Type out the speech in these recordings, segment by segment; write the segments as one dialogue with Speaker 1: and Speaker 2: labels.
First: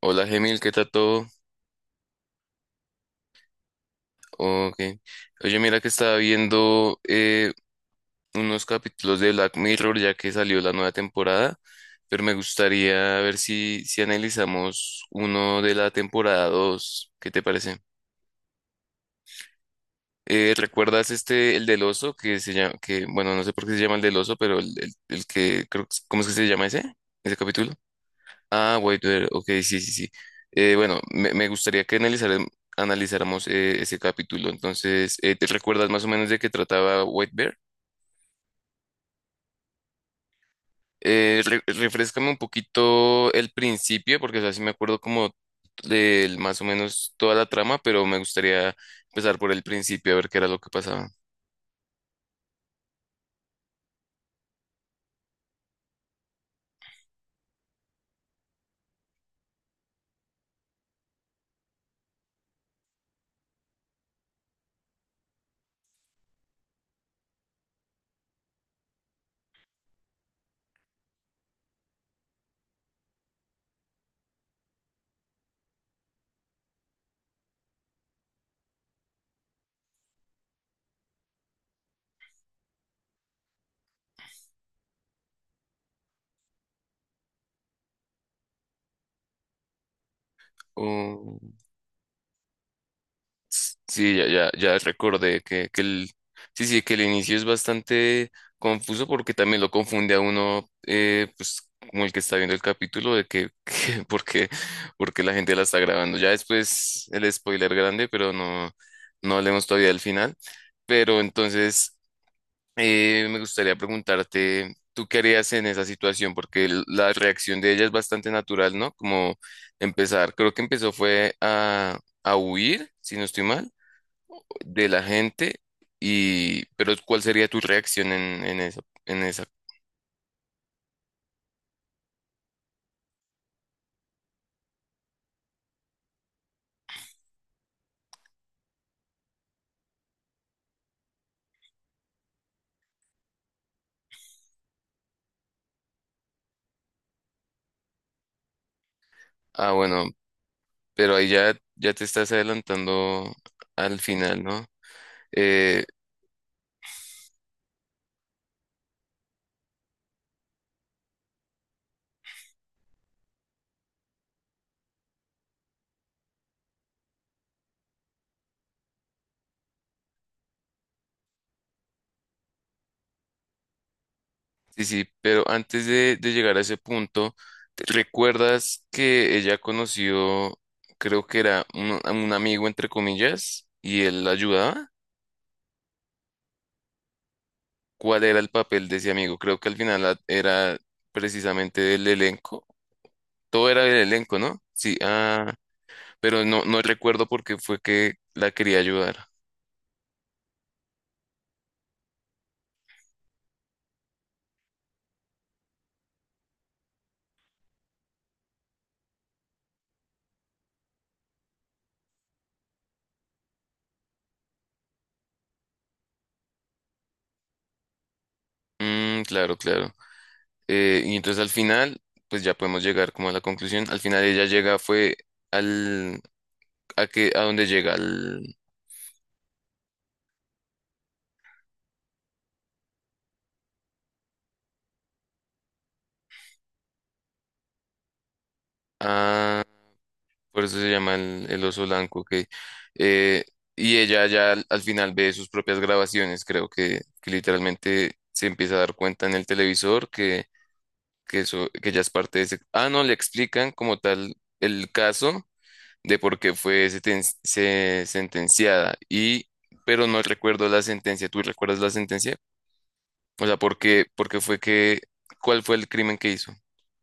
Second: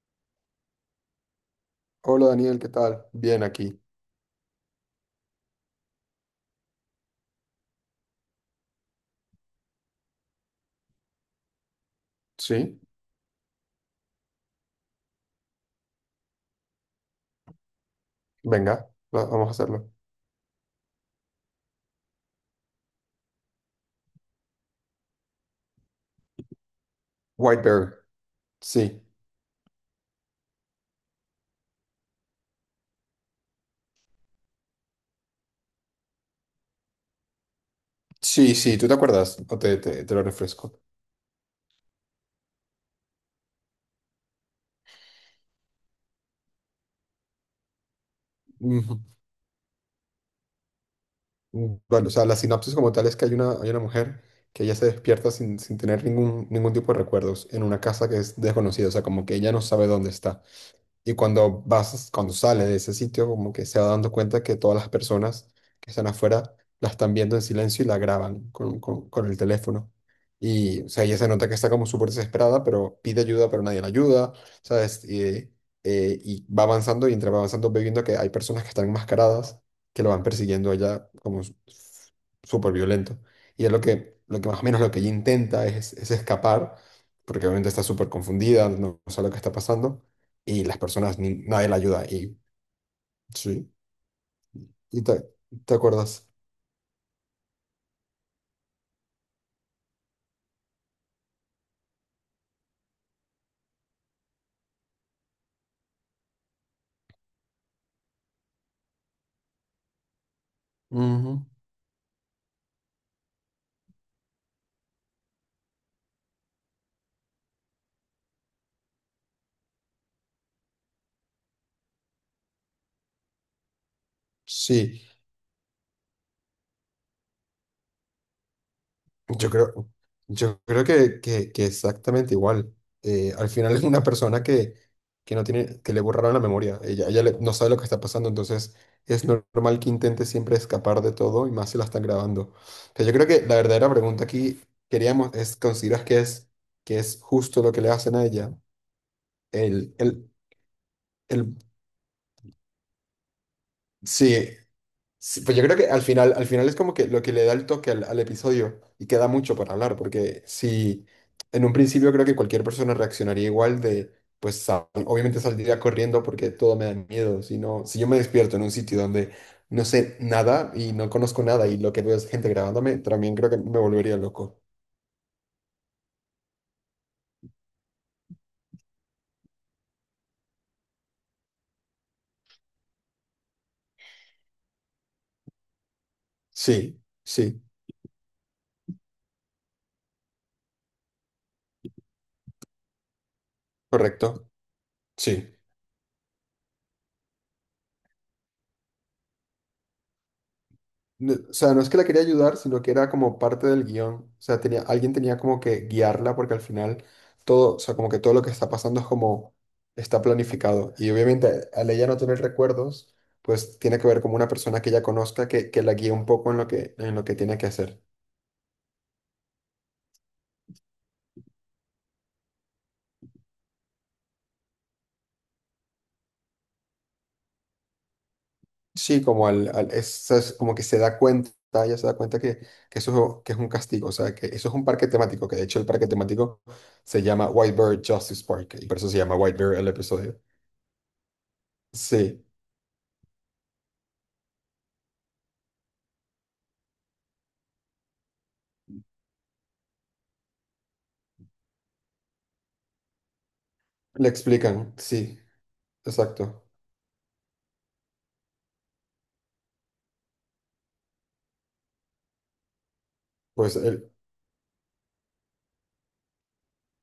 Speaker 1: Hola Gemil, ¿qué tal todo?
Speaker 2: Hola Daniel, ¿qué tal? Bien aquí.
Speaker 1: Okay. Oye, mira que estaba viendo unos capítulos de Black Mirror ya que salió la nueva temporada, pero me
Speaker 2: Sí,
Speaker 1: gustaría ver si analizamos uno de la temporada 2. ¿Qué te parece?
Speaker 2: venga, vamos a hacerlo.
Speaker 1: ¿Recuerdas este, el del oso, que se llama, que, bueno, no sé por qué se llama el del oso, pero el que, creo, ¿cómo es que se llama ese? ¿Ese
Speaker 2: White
Speaker 1: capítulo?
Speaker 2: Bear.
Speaker 1: Ah,
Speaker 2: Sí,
Speaker 1: White Bear, ok, sí, sí, sí. Bueno, me gustaría que analizáramos ese capítulo. Entonces, ¿te recuerdas más o menos de qué trataba White Bear?
Speaker 2: sí, sí, ¿tú te acuerdas? O te lo refresco.
Speaker 1: Refréscame un poquito el principio, porque así me acuerdo como del más o menos toda la trama, pero me gustaría
Speaker 2: Ujú.
Speaker 1: empezar por el principio a ver qué era lo que pasaba.
Speaker 2: Bueno, o sea, la sinopsis como tal es que hay una mujer que ella se despierta sin tener ningún tipo de recuerdos en una casa que es desconocida, o sea, como que ella no sabe dónde está. Y cuando sales de ese sitio, como que se va dando cuenta que todas las personas que están afuera la están viendo en silencio y la graban con el teléfono. Y, o sea, ella se nota que está como súper desesperada, pero pide ayuda, pero nadie la ayuda, ¿sabes? Y va avanzando y entre va avanzando ve viendo que hay personas que están enmascaradas que lo van persiguiendo a ella súper violento. Y es lo que más o menos lo que ella intenta es escapar, porque obviamente está súper confundida, no sabe lo que está pasando y las personas, nadie la ayuda. Y sí,
Speaker 1: Sí, ya, ya, ya
Speaker 2: y te,
Speaker 1: recordé que,
Speaker 2: te
Speaker 1: que el,
Speaker 2: acuerdas.
Speaker 1: sí, sí, que el inicio es bastante confuso porque también lo confunde a uno, pues como el que está viendo el capítulo de que, porque la gente la está grabando. Ya después el spoiler grande, pero no, no hablemos todavía del final. Pero
Speaker 2: Ujú.
Speaker 1: entonces me gustaría preguntarte, ¿tú qué harías en esa situación? Porque la reacción de ella es bastante natural, ¿no? Como empezar, creo que empezó fue a huir, si no estoy mal de la
Speaker 2: Sí,
Speaker 1: gente y, pero ¿cuál sería tu reacción en esa, en esa?
Speaker 2: yo creo, yo creo que exactamente igual. Al final es una persona que no tiene, que le borraron la memoria. No sabe lo que está pasando, entonces es normal que intente siempre escapar de todo y más si la están grabando. Pero yo creo que la verdadera pregunta aquí queríamos es, ¿consideras que es justo lo que le hacen a ella?
Speaker 1: Ah,
Speaker 2: El,
Speaker 1: bueno,
Speaker 2: el,
Speaker 1: pero ahí ya,
Speaker 2: el,
Speaker 1: ya te estás adelantando al final,
Speaker 2: sí,
Speaker 1: ¿no?
Speaker 2: sí, pues yo creo
Speaker 1: Eh,
Speaker 2: que al final es como que lo que le da el toque al episodio y queda mucho para hablar, porque si en un principio creo que cualquier persona reaccionaría pues obviamente saldría corriendo porque todo me da miedo, si no, si yo me despierto en un sitio donde no sé nada y no conozco nada y lo que veo es gente grabándome, también creo que me volvería loco.
Speaker 1: sí, sí, pero antes de llegar a ese punto, ¿recuerdas que ella conoció, creo que era a un amigo, entre comillas, y él la ayudaba?
Speaker 2: Sí, sí,
Speaker 1: ¿Cuál era el papel de ese amigo? Creo que al final era precisamente del elenco. Todo era del elenco,
Speaker 2: correcto,
Speaker 1: ¿no? Sí, ah.
Speaker 2: sí.
Speaker 1: Pero no, no recuerdo por qué fue que la quería ayudar.
Speaker 2: O sea, no es que la quería ayudar, sino que era como parte del guión. O sea, tenía, alguien tenía como que guiarla porque al final todo, o sea, como que todo lo que está pasando es como está planificado. Y obviamente al ella no tener recuerdos, pues tiene que ver como una persona que ella conozca que la guíe un poco en lo en lo que tiene que hacer.
Speaker 1: Mm, claro, claro. Y entonces al final, pues ya podemos llegar como a la conclusión. Al final ella llega, fue al, a que, a dónde llega, al,
Speaker 2: Sí, como es como que se da cuenta, ella se da cuenta que eso que es un castigo, o sea, que eso es un parque temático, que de hecho el parque temático se llama White Bear Justice Park, y por eso se llama White
Speaker 1: a,
Speaker 2: Bear el episodio.
Speaker 1: por eso se llama el oso blanco,
Speaker 2: Sí.
Speaker 1: que, eh, y ella ya al final ve sus propias grabaciones, creo que literalmente se empieza a dar cuenta en el televisor que eso, que ella es parte de ese, ah, no, le explican como
Speaker 2: Le
Speaker 1: tal el
Speaker 2: explican, sí,
Speaker 1: caso de por
Speaker 2: exacto.
Speaker 1: qué fue sentenciada. Y, pero no recuerdo la sentencia. ¿Tú recuerdas la sentencia? O sea,
Speaker 2: Pues el,
Speaker 1: por qué fue que, cuál fue el crimen que hizo?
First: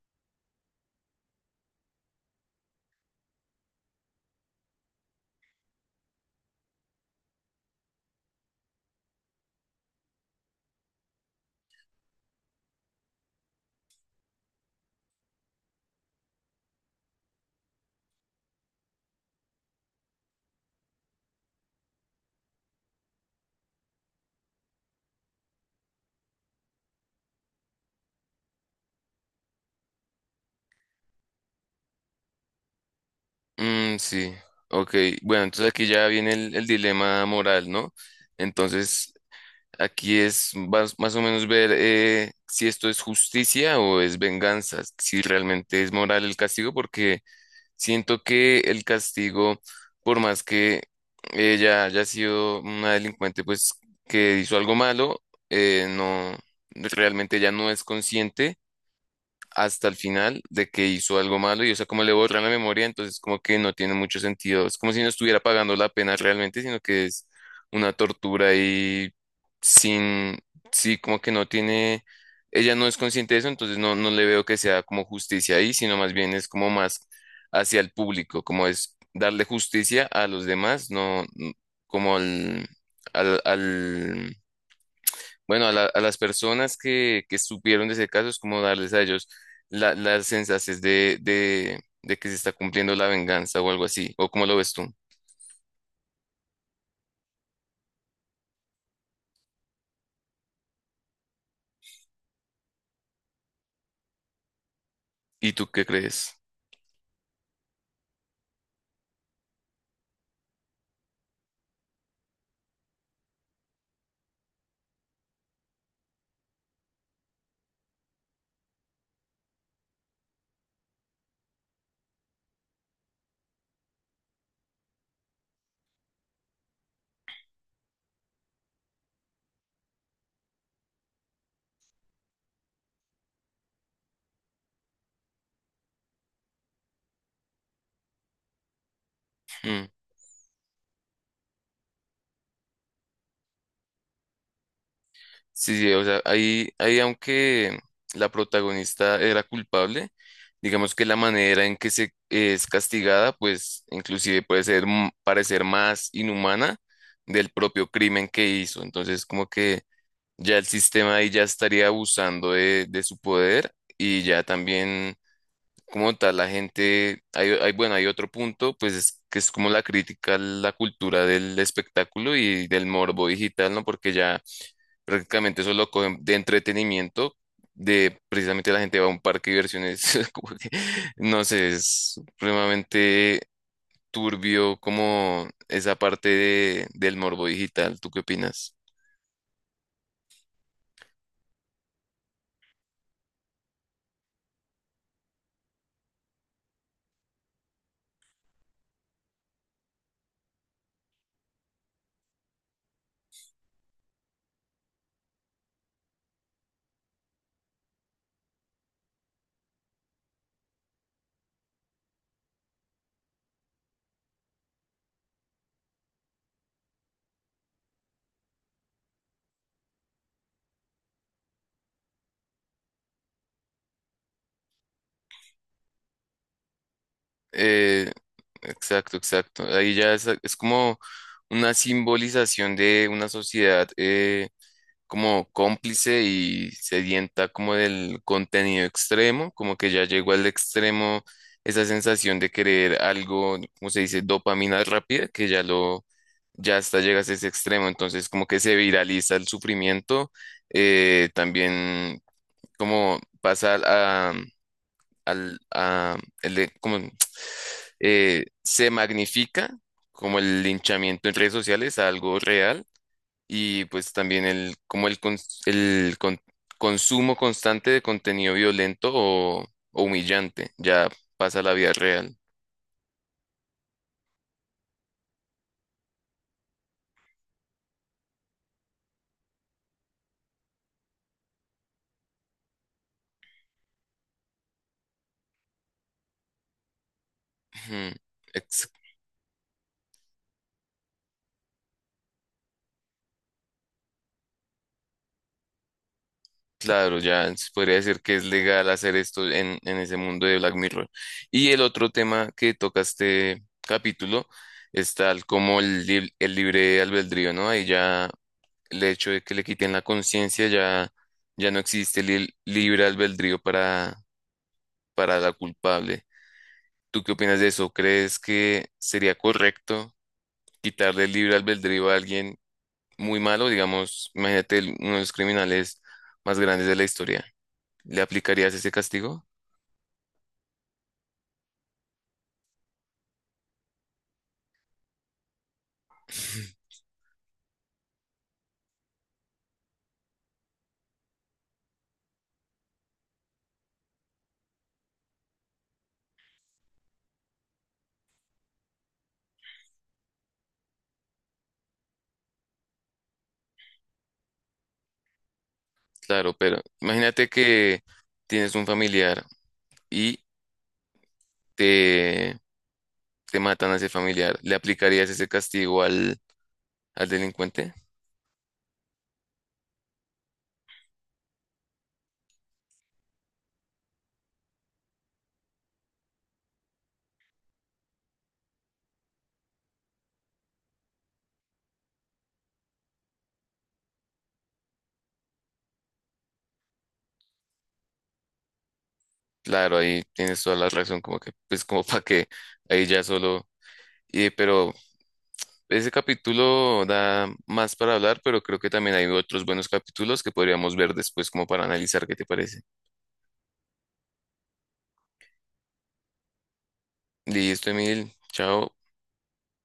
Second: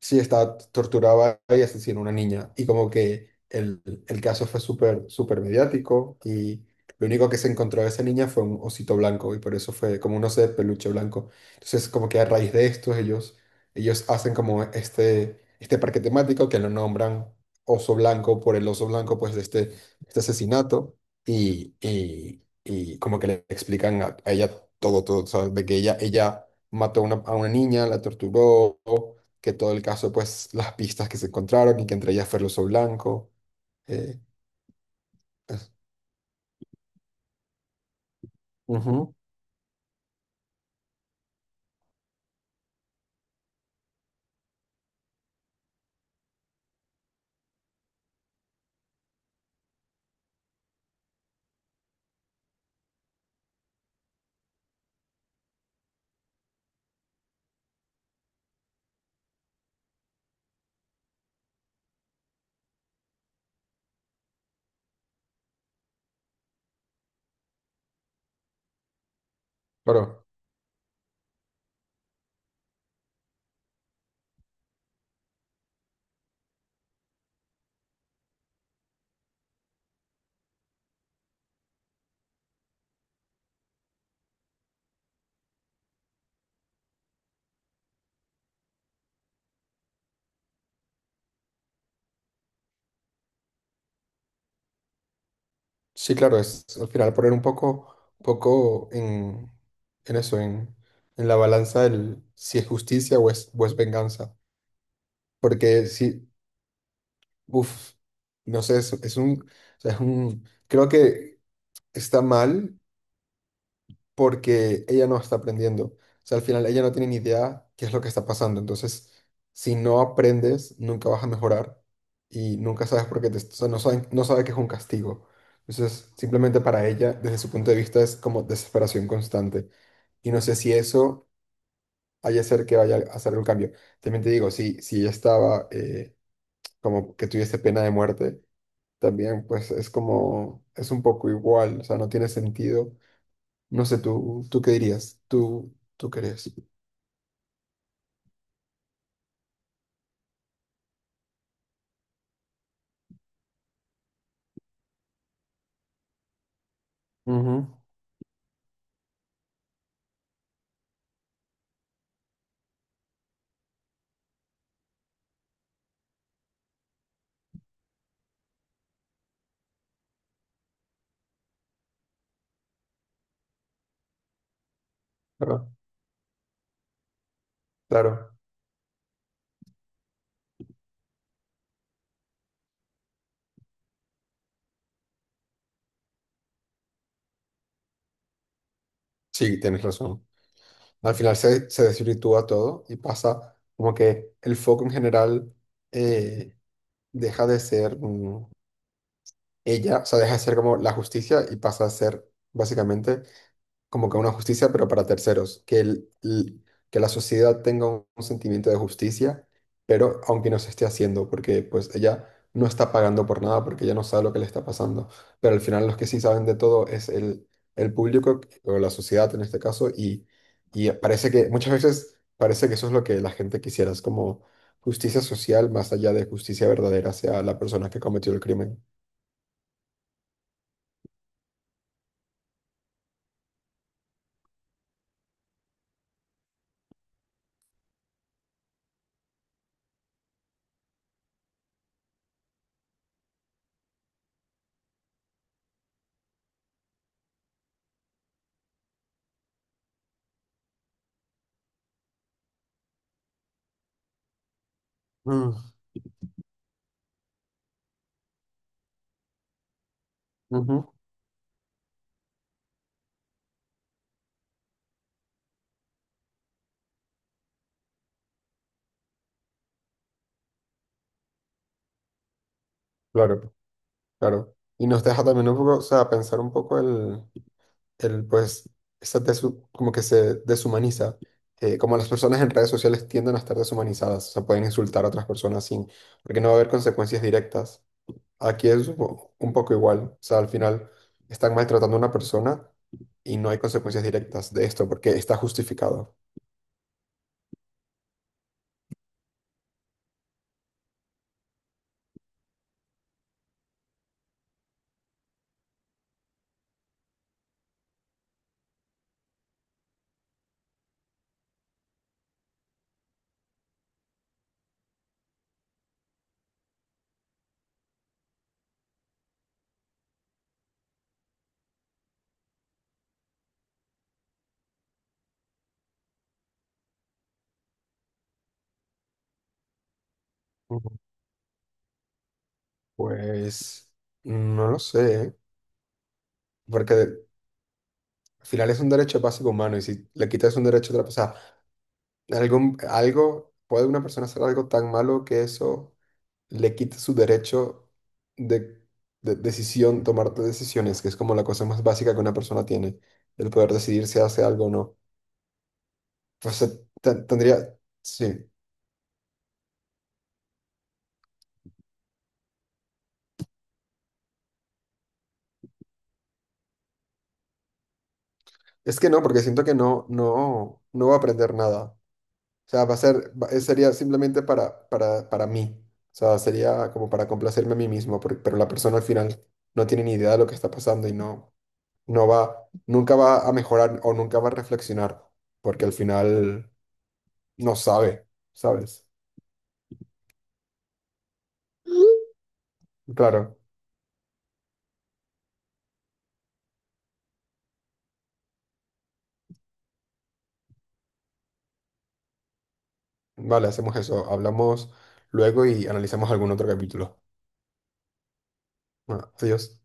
Speaker 2: sí estaba torturaba y asesinó a una niña. Y como el caso fue súper, súper mediático y lo único que se encontró de esa niña fue un osito blanco y por eso fue como un oso de peluche blanco. Entonces como que a raíz de esto ellos hacen como este parque temático que lo nombran oso blanco por el oso blanco pues de este asesinato y como que le explican a ella todo, todo, o sea, de que ella mató a a una niña, la torturó que todo el caso, pues las pistas que se encontraron y que entre ellas fue el uso blanco.
Speaker 1: Mm,
Speaker 2: eh,
Speaker 1: sí, ok. Bueno, entonces
Speaker 2: es-
Speaker 1: aquí ya viene el dilema moral, ¿no? Entonces,
Speaker 2: Ujú.
Speaker 1: aquí es más, más o menos ver si esto es justicia o es venganza, si realmente es moral el castigo, porque siento que el castigo, por más que ella haya sido una delincuente, pues que hizo algo malo, no, realmente ella no es consciente hasta el final de que hizo algo malo y o sea, como le borran la memoria, entonces como que no tiene mucho sentido. Es como si no estuviera pagando la pena realmente, sino que es una tortura y
Speaker 2: Pero
Speaker 1: sin, sí, como que no tiene, ella no es consciente de eso, entonces no, no le veo que sea como justicia ahí, sino más bien es como más hacia el público, como es darle justicia a los demás, como al, al bueno, a, a las personas que supieron de ese caso es como darles a ellos las sensaciones de que se está cumpliendo la venganza o algo así, o cómo lo ves tú.
Speaker 2: sí, claro, es al final poner un poco en eso, en la balanza del si es justicia o o es venganza.
Speaker 1: ¿Y tú qué
Speaker 2: Porque sí,
Speaker 1: crees?
Speaker 2: uff, no sé, es un, o sea, es un, creo que está mal porque ella no está aprendiendo. O sea, al final ella no tiene ni idea qué es lo que está pasando. Entonces, si no aprendes, nunca vas a mejorar y nunca sabes por qué te, o sea, no saben, no sabe que es un castigo. Entonces, simplemente para ella, desde su punto de vista, es como desesperación constante. Y no sé si eso haya ser que vaya a hacer un cambio. También te digo, si ella estaba como que tuviese pena de muerte, también pues
Speaker 1: Mm.
Speaker 2: es como, es un poco igual, o sea, no tiene sentido no sé, ¿tú qué dirías?
Speaker 1: Sí, sí, o
Speaker 2: ¿Tú
Speaker 1: sea,
Speaker 2: qué crees?
Speaker 1: ahí, ahí aunque la protagonista era culpable, digamos que la manera en que se es castigada, pues inclusive puede ser parecer más inhumana del
Speaker 2: Ujú.
Speaker 1: propio crimen que hizo. Entonces, como que ya el sistema ahí ya estaría abusando de su poder y ya también como tal la gente, bueno, hay otro punto, pues es que es como la crítica a la cultura del espectáculo y del morbo digital, ¿no? Porque ya prácticamente
Speaker 2: Claro,
Speaker 1: eso lo cogen de entretenimiento, de
Speaker 2: claro.
Speaker 1: precisamente la gente va a un parque de diversiones, como que, no sé, es supremamente turbio como esa parte del morbo digital. ¿Tú qué opinas?
Speaker 2: Sí, tienes razón. Al se desvirtúa todo y pasa como que el foco en general eh, deja de ser o sea, deja de ser como la justicia y pasa a ser básicamente como que una justicia, pero para terceros, que la sociedad tenga un sentimiento de justicia, pero aunque no se esté haciendo, porque pues ella no está pagando por nada, porque ella no sabe lo que le está pasando, pero al final los que sí saben de todo es el público o la sociedad en este caso, y parece que muchas veces parece que eso es lo que la gente quisiera, es como justicia social más allá de justicia verdadera hacia la persona que
Speaker 1: Eh,
Speaker 2: cometió el crimen.
Speaker 1: exacto, exacto. Ahí ya es como una simbolización de una sociedad como cómplice y sedienta como del contenido extremo, como que ya llegó al extremo esa sensación de querer algo, como se dice, dopamina rápida, que ya ya hasta llegas a ese extremo. Entonces como que se viraliza el sufrimiento, también como pasa
Speaker 2: Mm,
Speaker 1: al, como, se magnifica como el
Speaker 2: ujú.
Speaker 1: linchamiento en redes sociales a algo real y pues también como el, cons- el con- consumo constante de contenido violento o humillante ya pasa a la vida real.
Speaker 2: Claro. Claro. Y nos deja también un poco, o sea, pensar un poco el pues, esa como que se deshumaniza. Como las personas en redes sociales tienden a estar deshumanizadas, o sea, pueden insultar a otras personas sin, porque no va a haber consecuencias directas.
Speaker 1: Ujú.
Speaker 2: Aquí es un poco igual, o sea, al final están maltratando a una persona y no hay consecuencias directas de esto porque está justificado.
Speaker 1: Claro, ya se podría decir que es legal hacer esto en ese mundo de Black Mirror. Y el otro tema que toca este capítulo es tal como el libre albedrío, ¿no? Ahí ya el hecho de que le quiten la conciencia ya, ya no existe el libre albedrío para la culpable. ¿Tú qué opinas de eso? ¿Crees que sería correcto quitarle el libre albedrío a alguien muy malo? Digamos, imagínate uno de los criminales más grandes de la historia. ¿Le aplicarías ese castigo?
Speaker 2: Ujú. Pues no lo sé, porque al final es un derecho básico humano y si le quitas un derecho a otra persona, Algo, ¿puede una persona hacer algo tan malo que eso le quite su derecho de, de decisión, tomar decisiones, que es como la cosa más básica que una persona tiene, el poder decidir si hace algo o no?
Speaker 1: Claro, pero imagínate
Speaker 2: Tendría,
Speaker 1: que
Speaker 2: sí.
Speaker 1: tienes un familiar y te, te matan a ese familiar. ¿Le aplicarías ese castigo al delincuente?
Speaker 2: Es que no, porque siento que no va a aprender nada. O sea, va a ser, va- sería simplemente para mí. O sea, sería como para complacerme a mí mismo, porque pero la persona al final no tiene ni idea de lo que está pasando y no. Nunca va a mejorar o nunca va a reflexionar, porque al final no sabe, ¿sabes?
Speaker 1: Claro, ahí tienes toda la razón, como que, pues como para que ahí ya
Speaker 2: Claro,
Speaker 1: solo... Y, pero ese capítulo da más para hablar, pero creo que también hay otros buenos capítulos que podríamos ver después como para analizar qué te parece.
Speaker 2: vale, hacemos eso, hablamos luego y analizamos algún otro capítulo.
Speaker 1: Listo, Emil, chao.
Speaker 2: Bueno, adiós.